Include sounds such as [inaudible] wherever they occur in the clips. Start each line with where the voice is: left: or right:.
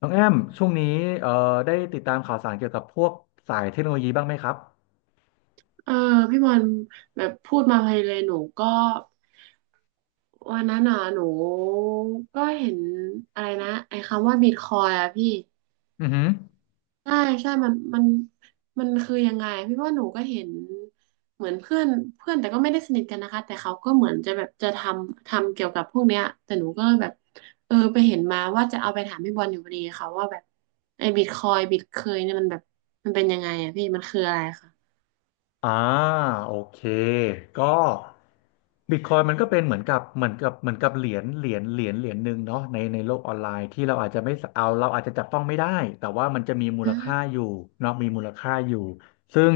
left: น้องแอมช่วงนี้เอ่อได้ติดตามข่าวสารเกี่ยวกับพวกสายเทคโนโลยีบ้างไหมครับ
right: เออพี่บอลแบบพูดมาไพเลยหนูก็วันนั้นน่ะหนูก็เห็นอะไรนะไอ้คำว่าบิตคอยอะพี่
left: อือหือ
right: ใช่ใช่มันมันคือยังไงพี่ว่าหนูก็เห็นเหมือนเพื่อนแต่ก็ไม่ได้สนิทกันนะคะแต่เขาก็เหมือนจะแบบจะทำเกี่ยวกับพวกเนี้ยแต่หนูก็แบบเออไปเห็นมาว่าจะเอาไปถามพี่บอลอยู่พอดีค่ะว่าแบบไอ้บิตคอยบิตเคยเนี่ยมันแบบมันเป็นยังไงอะพี่มันคืออะไรคะ
left: อ่าโอเคก็บิตคอยมันก็เป็นเหมือนกับเหรียญหนึ่งเนาะในโลกออนไลน์ที่เราอาจจะไม่เอาเราอาจจะจับต้องไม่ได้แต่ว่ามันจะมีมู
right: อื
left: ล
right: ม
left: ค่าอยู่เนาะมีมูลค่าอยู่ซึ่ง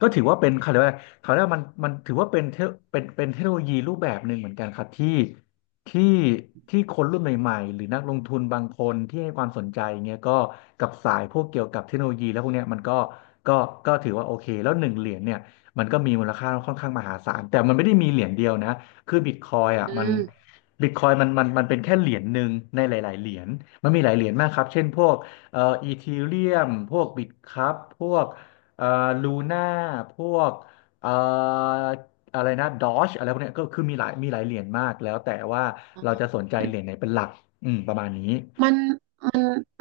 left: ก็ถือว่าเป็นเขาเรียกว่าเขาเรียกว่ามันถือว่าเป็นเป็นเทคโนโลยีรูปแบบหนึ่งเหมือนกันครับที่ที่คนรุ่นใหม่ๆหรือนักลงทุนบางคนที่ให้ความสนใจเงี้ยก็กับสายพวกเกี่ยวกับเทคโนโลยีแล้วพวกเนี้ยมันก็ก็ก็ถือว่าโอเคแล้วหนึ่งเหรียญเนี่ยมันก็มีมูลค่าค่อนข้างมหาศาลแต่มันไม่ได้มีเหรียญเดียวนะคือบิตคอยอ่ะ
right: อื
left: มัน
right: ม
left: บิตคอยมันเป็นแค่เหรียญหนึ่งในหลายๆเหรียญมันมีหลายเหรียญมากครับเช่นพวกอีทีเรียมพวกบิตครับพวกเอ่อลูน่าพวกเอ่อ อะไรนะดอชอะไรพวกเนี้ยก็คือมีหลายเหรียญมากแล้วแต่ว่าเราจะสนใจเหรียญไหนเป็นหลักอืมประมาณนี้
right: มัน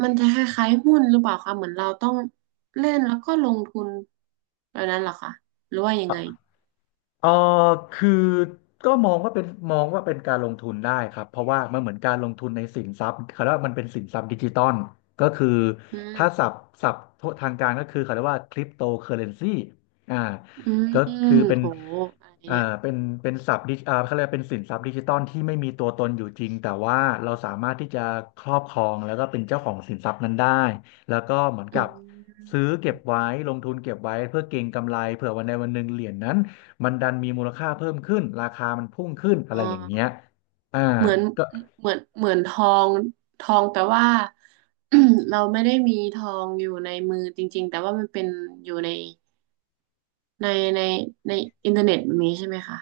right: มันจะคล้ายๆหุ้นหรือเปล่าคะเหมือนเราต้องเล่นแล้วก็ลงทุนแบบนั้นเหรอคะหรือว่ายังไง
left: เออคือก็มองว่าเป็นการลงทุนได้ครับ เพราะว่ามันเหมือนการลงทุนในสินทรัพย์เขาเรียกว่ามันเป็นสินทรัพย์ดิจิตอลก็คือ
right: อื
left: ถ้า
right: ม
left: ศัพท์ทางการก็คือเขาเรียกว่าคริปโตเคอเรนซีอ่า
right: อื
left: ก็คือ
right: ม
left: เป็น
right: โหอะไร
left: อ่า
right: เนี่ย
left: เป็นศัพท์ดิอ่าเขาเรียกว่าเป็นสินทรัพย์ดิจิตอลที่ไม่มีตัวตนอยู่จริงแต่ว่าเราสามารถที่จะครอบครองแล้วก็เป็นเจ้าของสินทรัพย์นั้นได้แล้วก็เหมือน
right: อื
left: กับ
right: ม
left: ซื้อเก็บไว้ลงทุนเก็บไว้เพื่อเก็งกำไรเผื่อวันใดวันหนึ่งเหรียญนั้น มันดันมีมูลค่าเพิ่มขึ้นราคามันพุ่งขึ้นอะ
right: อ่
left: ไรอย่างเงี้ย
right: า
left: อ่า
right: เหมือน
left: ก็
right: เหมือนทองทองแต่ว่า [clears throat] เราไม่ได้มีทองอยู่ในมือจริงๆแต่ว่ามันเป็นอยู่ในในในอินเทอร์เน็ตแบบนี้ใช่ไหมคะ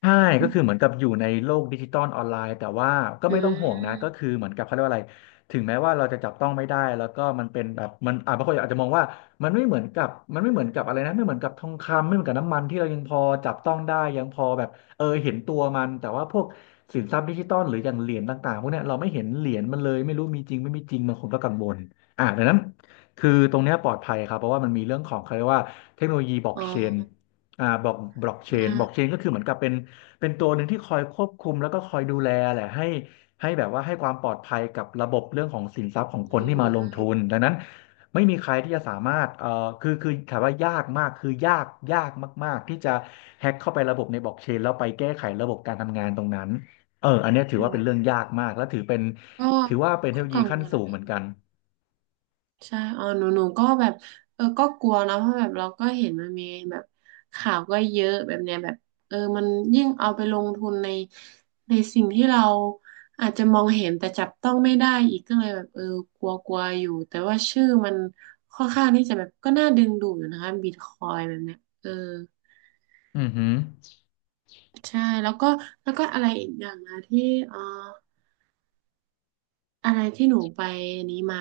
left: ใช่ก็คือเหมือนกับอยู่ในโลกดิจิตอลออนไลน์แต่ว่าก็
right: อื
left: ไม่ต้องห่วงนะก็
right: ม
left: คือเหมือนกับเขาเรียกว่าอะไรถึงแม้ว่าเราจะจับต้องไม่ได้แล้วก็มันเป็นแบบมันอ่าบางคนอาจจะมองว่ามันไม่เหมือนกับมันไม่เหมือนกับอะไรนะไม่เหมือนกับทองคำไม่เหมือนกับน้ำมันที่เรายังพอจับต้องได้ยังพอแบบเออเห็นตัวมันแต่ว่าพวกสินทรัพย์ดิจิตอลหรืออย่างเหรียญต่างๆพวกเนี้ยเราไม่เห็นเหรียญมันเลยไม่รู้มีจริงไม่มีจริงบางคนก็กังวลอ่าดังนั้นคือตรงเนี้ยปลอดภัยครับเพราะว่ามันมีเรื่องของเขาเรียกว่าเทคโนโลยีบล็อก
right: อ๋อ
left: เชนอ่าบล็อกเชน
right: อ่า
left: ก็คือเหมือนกับเป็น เป็นตัวหนึ่งที่คอยควบคุมแล้วก็คอยดูแลแหละให้แบบว่าให้ความปลอดภัยกับระบบเรื่องของสินทรัพย์ของ
right: อื
left: คนที่มาลงทุน
right: ม
left: ดังนั้นไม่มีใครที่จะสามารถคือคือถามว่ายากมากคือยากยากมากๆที่จะแฮ็กเข้าไประบบในบล็อกเชนแล้วไปแก้ไขระบบการทำงานตรงนั้นเอออันเนี้ยถือว่าเป็นเรื่องยากมากและถือเป็น
right: โอ้
left: ว่าเป็นเท
right: ก็
left: ค
right: ก็
left: โนโลยี
right: กัง
left: ขั้น
right: วล
left: สูงเหมือนกัน
right: ใช่เออหนูก็แบบเออก็กลัวนะเพราะแบบเราก็เห็นมันมีแบบข่าวก็เยอะแบบเนี้ยแบบเออมันยิ่งเอาไปลงทุนในสิ่งที่เราอาจจะมองเห็นแต่จับต้องไม่ได้อีกก็เลยแบบเออกลัวกลัวอยู่แต่ว่าชื่อมันค่อนข้างที่จะแบบก็น่าดึงดูดอยู่นะคะบิตคอยแบบเนี้ยเออ
left: อือหือ
right: ใช่แล้วก็แล้วก็อะไรอีกอย่างนะที่เอออะไรที่หนูไปนี้มา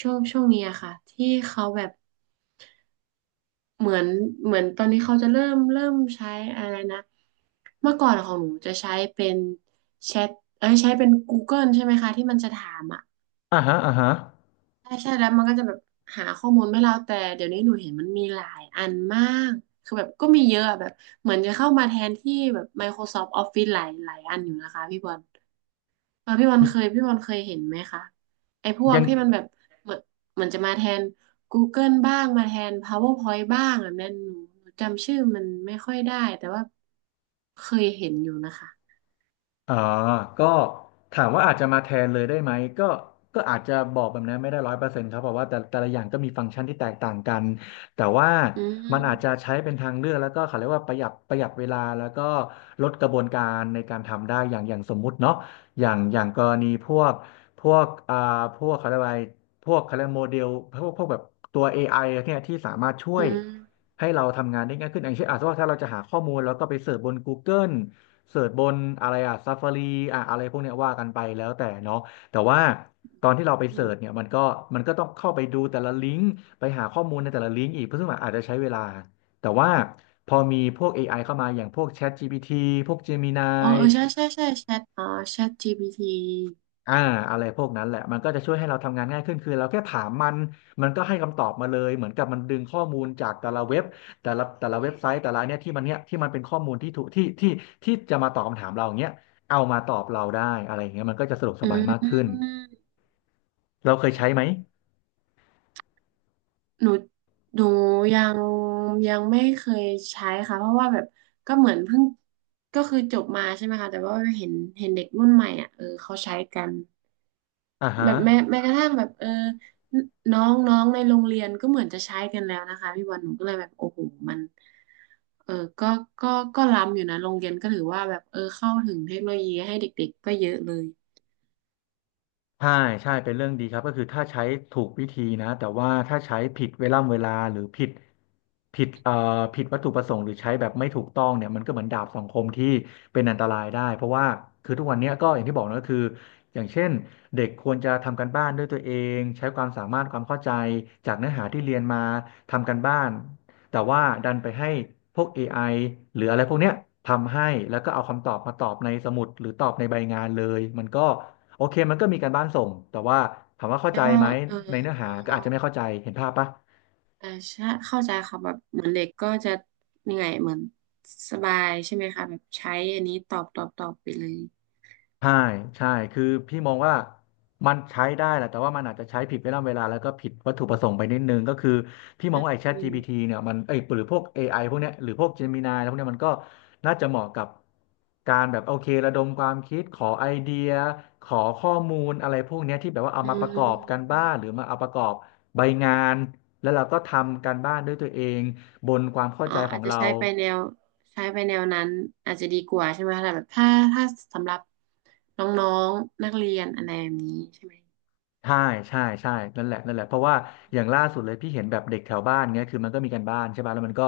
right: ช่วงนี้อะค่ะที่เขาแบบ เหมือนเหมือนตอนนี้เขาจะเริ่มใช้อะไรนะเมื่อก่อนของหนูจะใช้เป็นแชทเอ้ยใช้เป็น Google ใช่ไหมคะที่มันจะถามอ่ะ
left: อ่าฮะอ่าฮะ
right: ใช่ใช่แล้วมันก็จะแบบหาข้อมูลให้เราแต่เดี๋ยวนี้หนูเห็นมันมีหลายอันมากคือแบบก็มีเยอะอะแบบเหมือนจะเข้ามาแทนที่แบบ Microsoft Office หลายหลายอันอยู่นะคะพี่บอล พี่บอลเคยเห็นไหมคะไอ้พวก
left: ยัง
right: ที่มันแบบเหมือนเหมือนจะมาแทน Google บ้างมาแทน PowerPoint บ้างแบบนั้นหนูจำชื่อมันไม่ค่อยได้แต่ว่าเคยเห็นอยู่นะคะ
left: อ่าก็ถามว่าอาจจะมาแทนเลยได้ไหมก็อาจจะบอกแบบนั้นไม่ได้ร้อยเปอร์เซ็นต์ครับเพราะว่าแต่ละอย่างก็มีฟังก์ชันที่แตกต่างกัน แต่ว่า
right: อื
left: มันอาจจะ
right: ม
left: ใช้เป็นทางเลือกแล้วก็เขาเรียกว่าประหยัดเวลาแล้วก็ลดกระบวนการในการทำได้อย่างอย่างสมมุติเนาะอย่างกรณีพวกพวกอ่าพวกเขาเรียกว่าอะไรพวกเขาเรียกโมเดลพวกแบบตัว AI เนี่ยที่สามารถช่ว
right: อื
left: ย
right: ม
left: ให้เราทำงานได้ง่ายขึ้นอย่างเช่นอาจจะว่าถ้าเราจะหาข้อมูลแล้วก็ไปเสิร์ชบน Google เสิร์ชบนอะไรอะซัฟฟารีอะอะไรพวกเนี้ยว่ากันไปแล้วแต่เนาะแต่ว่าตอนที่เราไป
right: อ
left: เสิร์ชเนี่
right: ม
left: ยมันก็ต้องเข้าไปดูแต่ละลิงก์ไปหาข้อมูลในแต่ละลิงก์อีกเพราะซึ่งมันอาจจะใช้เวลาแต่ว่าพอมีพวก AI เข้ามาอย่างพวก ChatGPT พวก Gemini
right: อ๋อเออใช่แชทอ๋อแชท GPT
left: อ่าอะไรพวกนั้นแหละมันก็จะช่วยให้เราทำงานง่ายขึ้นคือเราแค่ถามมันมันก็ให้คำตอบมาเลยเหมือนกับมันดึงข้อมูลจากแต่ละเว็บแต่ละเว็บไซต์แต่ละอันเนี่ยที่มันเป็นข้อมูลที่ถูกที่ที่จะมาตอบคำถามเราอย่างเงี้ยเอามาตอบเราได้อะไรอย่างเงี้ยมันก็จะสะดวกส
right: อื
left: บายมากขึ้น
right: ม
left: เราเคยใช้ไหม
right: หนูหนูยังยังไม่เคยใช้ค่ะเพราะว่าแบบก็เหมือนเพิ่งก็คือจบมาใช่ไหมคะแต่ว่าเห็นเห็นเด็กรุ่นใหม่อ่ะเออเขาใช้กัน
left: อ่า
right: แบ
left: ฮะ
right: บแม้กระทั่งแบบเออน้องน้องในโรงเรียนก็เหมือนจะใช้กันแล้วนะคะพี่บอลหนูก็เลยแบบโอ้โหมันเออก็ก็ก็ล้ำอยู่นะโรงเรียนก็ถือว่าแบบเออเข้าถึงเทคโนโลยีให้เด็กๆก็เยอะเลย
left: ใช่ใช่เป็นเรื่องดีครับก็คือถ้าใช้ถูกวิธีนะแต่ว่าถ้าใช้ผิดเวลาหรือผิดผิดวัตถุประสงค์หรือใช้แบบไม่ถูกต้องเนี่ยมันก็เหมือนดาบสองคมที่เป็นอันตรายได้เพราะว่าคือทุกวันเนี้ยก็อย่างที่บอกนะก็คืออย่างเช่นเด็กควรจะทำการบ้านด้วยตัวเองใช้ความสามารถความเข้าใจจากเนื้อหาที่เรียนมาทำการบ้านแต่ว่าดันไปให้พวก ไอหรืออะไรพวกเนี้ยทำให้แล้วก็เอาคำตอบมาตอบในสมุดหรือตอบในใบงานเลยมันก็ โอเคมันก็มีการบ้านส่ง แต่ว่าถามว่าเข้า
right: แล้
left: ใจ
right: วก็
left: ไหม
right: เออ
left: ในเนื้อ
right: อ๋อ
left: หาก็อาจจะไม่เข้าใจ เห็นภาพปะ
right: เใช่เข้าใจค่ะแบบเหมือนเด็กก็จะยังไงเหมือนสบายใช่ไหมคะแบบใช้อันนี้ตอบไปเลย
left: ใช่ใช่คือพี่มองว่ามันใช้ได้แหละแต่ว่ามันอาจจะใช้ผิดเวลาแล้วก็ผิดวัตถุประสงค์ไปนิดนึงก็คือพี่ม
right: อ
left: องว่าไอ้
right: ื
left: ChatGPT
right: ม
left: เนี่ยมันไอ้ยหรือพวก AI พวกเนี้ยหรือพวก Gemini แล้วพวกเนี้ยมันก็น่าจะเหมาะกับการแบบโอเคระดมความคิดขอไอเดียขอข้อมูลอะไรพวกเนี้ยที่แบบว่าเอา
right: อื
left: มาประกอบกันบ้านหรื
right: ม
left: อมาเอาประกอบใบงานแล้วเราก็ทำการบ้านด้วยตัวเองบนความเข้า
right: อ่า
left: ใจขอ
right: อาจ
left: ง
right: จะ
left: เรา
right: ใช้ไปแนวใช้ไปแนวนั้นอาจจะดีกว่าใช่ไหมคะแต่แบบถ้าสำหรับน้องๆนักเรียนอะไรแบบนี้ใช่ไหม
left: ใช่ใช่ใช่นั่นแหละนั่นแหละ เพราะว่าอย่างล่าสุดเลยพี่เห็นแบบเด็กแถวบ้านเงี้ยคือมันก็มีการบ้านใช่ป่ะแล้วมันก็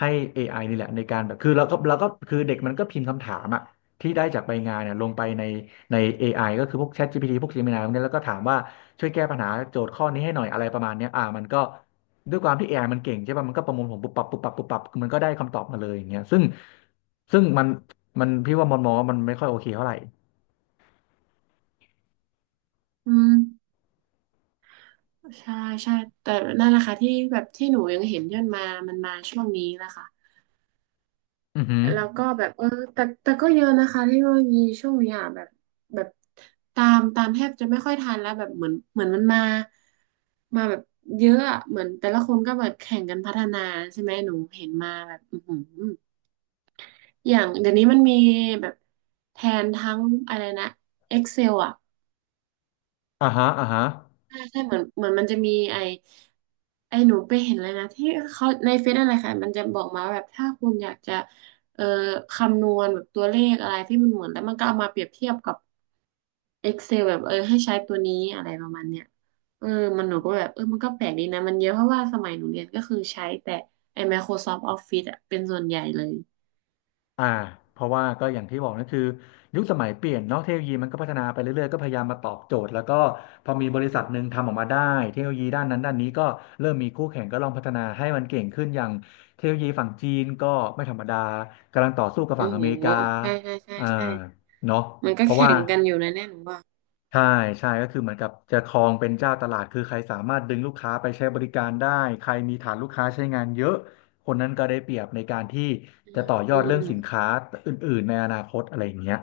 left: ให้ AI นี่แหละในการแบบคือเราก็คือเด็กมันก็พิมพ์คำถามอะที่ได้จากใบงานเนี่ยลงไปใน AI ก็คือพวก ChatGPT พวก Gemini พวกเนี้ยแล้วก็ถามว่าช่วยแก้ปัญหาโจทย์ข้อนี้ให้หน่อยอะไรประมาณเนี้ยมันก็ด้วยความที่ AI มันเก่งใช่ป่ะมันก็ประมวลผลปุ๊บปับปุ๊บปับปุ๊บปับมันก็ได้คำตอบมาเลยอย่างเงี้ยซึ่งมันพี่ว่ามันมองว่ามันไม่ค่อยโอเคเท่าไหร่
right: อืมใช่ใช่แต่นั่นแหละค่ะที่แบบที่หนูยังเห็นย่นมามันมาช่วงนี้แะค่ะ
left: อือหือ
right: แล้วก็แบบเออแต่ก็เยอะนะคะเทคโนโลยีช่วงนี้อ่ะแบบแบบตามแทบจะไม่ค่อยทันแล้วแบบเหมือนมันมามาแบบเยอะอะเหมือนแต่ละคนก็แบบแข่งกันพัฒนาใช่ไหมหนูเห็นมาแบบอือหือ อย่างเดี๋ยวนี้มันมีแบบแทนทั้งอะไรนะ Excel อ่ะ
left: อ่าฮะ
right: ใช่เหมือนมันจะมีไอหนูไปเห็นเลยนะที่เขาในเฟซอะไรค่ะมันจะบอกมาแบบถ้าคุณอยากจะเอ่อคำนวณแบบตัวเลขอะไรที่มันเหมือนแล้วมันก็เอามาเปรียบเทียบกับ Excel แบบเออให้ใช้ตัวนี้อะไรประมาณเนี้ยเออมันหนูก็แบบเออมันก็แปลกดีนะมันเยอะเพราะว่าสมัยหนูเรียนก็คือใช้แต่ไอ Microsoft Office อะเป็นส่วนใหญ่เลย
left: อ่าเพราะว่าก็อย่างที่บอกนั่นคือยุคสมัยเปลี่ยนเนาะเทคโนโลยีมันก็พัฒนาไปเรื่อยๆก็พยายามมาตอบโจทย์แล้วก็พอมีบริษัทหนึ่งทำออกมาได้เทคโนโลยีด้านนั้นด้านนี้ก็เริ่มมีคู่แข่งก็ลองพัฒนาให้มันเก่งขึ้นอย่างเทคโนโลยีฝั่งจีนก็ไม่ธรรมดากำลังต่อสู้กับฝั่
right: โอ้
left: งอ
right: โห
left: เมริกา
right: ใช่ใช่ใช่
left: อ่า
right: ใช่
left: เนาะ
right: มันก็
left: เพราะ
right: แข่
left: ว่า
right: งกันอยู่นะเนี่ยหนูว่า
left: ใช่ใช่ก็คือเหมือนกับจะครองเป็นเจ้าตลาดคือใครสามารถดึงลูกค้าไปใช้บริการได้ใครมีฐานลูกค้าใช้งานเยอะคนนั้นก็ได้เปรียบในการที่
right: อื
left: จะ
right: ม
left: ต่อยอ
right: อื
left: ดเรื่องสิน
right: ม
left: ค้าอื่นๆในอนาคตอะไรอย่างเงี้ย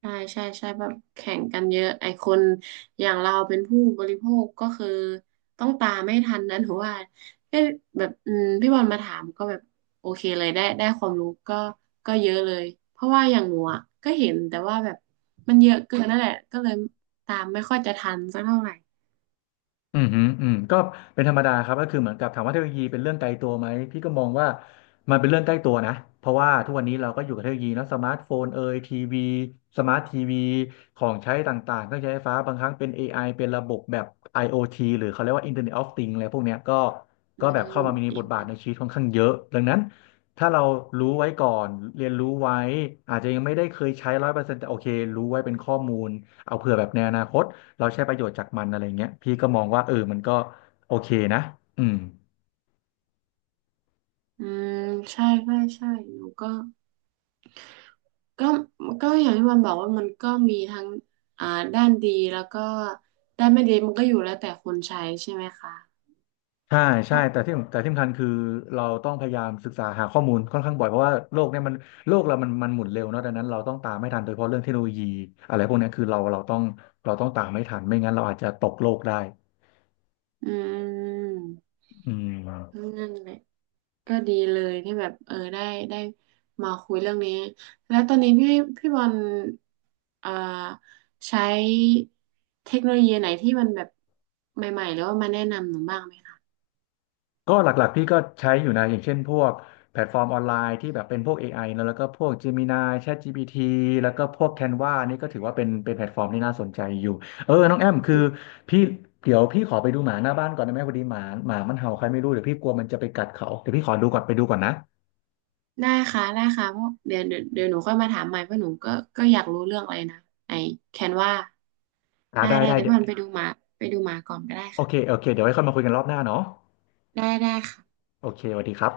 right: ใช่แบบแข่งกันเยอะไอคนอย่างเราเป็นผู้บริโภคก็คือต้องตามไม่ทันนะหนูว่าก็แบบอืมพี่บอลมาถามก็แบบโอเคเลยได้ได้ความรู้ก็ก็เยอะเลยเพราะว่าอย่างหนูอ่ะก็เห็นแต่ว่าแบบมันเยอะเกินนั่นแหละก็เลยตามไม่ค่อยจะทันสักเท่าไหร่
left: อืมฮึอืมก็เป็นธรรมดาครับก็คือเหมือนกับถามว่าเทคโนโลยีเป็นเรื่องไกลตัวไหม พี่ก็มองว่ามันเป็นเรื่องใกล้ตัวนะ เพราะว่าทุกวันนี้เราก็อยู่กับเทคโนโลยีเนอะสมาร์ทโฟนเอยทีวีสมาร์ททีวีของใช้ต่างๆเครื่องใช้ไฟฟ้าบางครั้งเป็น AI เป็นระบบแบบ IoT หรือเขาเรียกว่า Internet of Things อะไรพวกเนี้ยก็
right: อื
left: ก็แบบเข้า
right: ม
left: มามี
right: อิ
left: บท
right: นเท
left: บา
right: อ
left: ท
right: ร์
left: ใน
right: เน็ต
left: ชีวิตค่อนข้างเยอะดังนั้นถ้าเรารู้ไว้ก่อนเรียนรู้ไว้อาจจะยังไม่ได้เคยใช้ร้อยเปอร์เซ็นต์แต่โอเครู้ไว้เป็นข้อมูลเอาเผื่อแบบในอนาคต เราใช้ประโยชน์จากมันอะไรเงี้ยพี่ก็มองว่าเออมันก็โอเคนะอืม
right: อืมใช่หนูก็ ก็ก็อย่างที่มันบอกว่ามันก็มีทั้งอ่าด้านดีแล้วก็ด้านไม่ดีมันก็อยู่แล้วแต่คนใช้ใช่ไหมคะ
left: ใช่ใช่
right: ก็
left: แต่ที่สำคัญคือเราต้องพยายามศึกษาหาข้อมูลค่อนข้างบ่อยเพราะว่าโลกเนี่ยมันโลกเรามันหมุนเร็วเนาะดังนั้นเราต้องตามไม่ทันโดยเฉพาะเรื่องเทคโนโลยีอะไรพวกเนี้ยคือเราต้องเราต้องตามไม่ทันไม่งั้นเราอาจจะตกโลกได้
right: อืม
left: อืม
right: นั่นแหละก็ดีเลยที่แบบเออได้ได้มาคุยเรื่องนี้แล้วตอนนี้พี่บอลอ่าใช้เทคโนโลยีไหนที่มันแบบใหม่ๆหรือว่ามาแนะนำหนูบ้างไหมคะ
left: ก็หลักๆพี่ก็ใช้อยู่นะอย่างเช่นพวกแพลตฟอร์มออนไลน์ที่แบบเป็นพวก AI แล้วก็พวก Gemini ChatGPT แล้วก็พวก Canva นี่ก็ถือว่าเป็นแพลตฟอร์มที่น่าสนใจอยู่เออน้องแอมคือ
right: อืม
left: พี่เดี๋ยวพี่ขอไปดูหมาหน้าบ้านก่อนได้ไหมพอดีหมามันเห่าใครไม่รู้เดี๋ยวพี่กลัวมันจะไปกัดเขาเดี๋ยวพี่ขอดูก่อนไปดูก่อนนะ
right: ได้ค่ะได้ค่ะเพราะเดี๋ยวหนูค่อยมาถามใหม่เพราะหนูก็ก็อยากรู้เรื่องอะไรนะไอ้แคนวา
left: อ่า
right: ได้
left: ได้
right: ได้
left: ได้
right: เดี๋ยว
left: เดี๋
right: พี่
left: ยว
right: บอลไปดูหมาไปดูหมาก่อนก็ได้
left: โอ
right: ค่ะ
left: เคโอเคเดี๋ยวไว้ค่อยมาคุยกันรอบหน้าเนาะ
right: ได้ค่ะ
left: โอเคสวัสดีครับ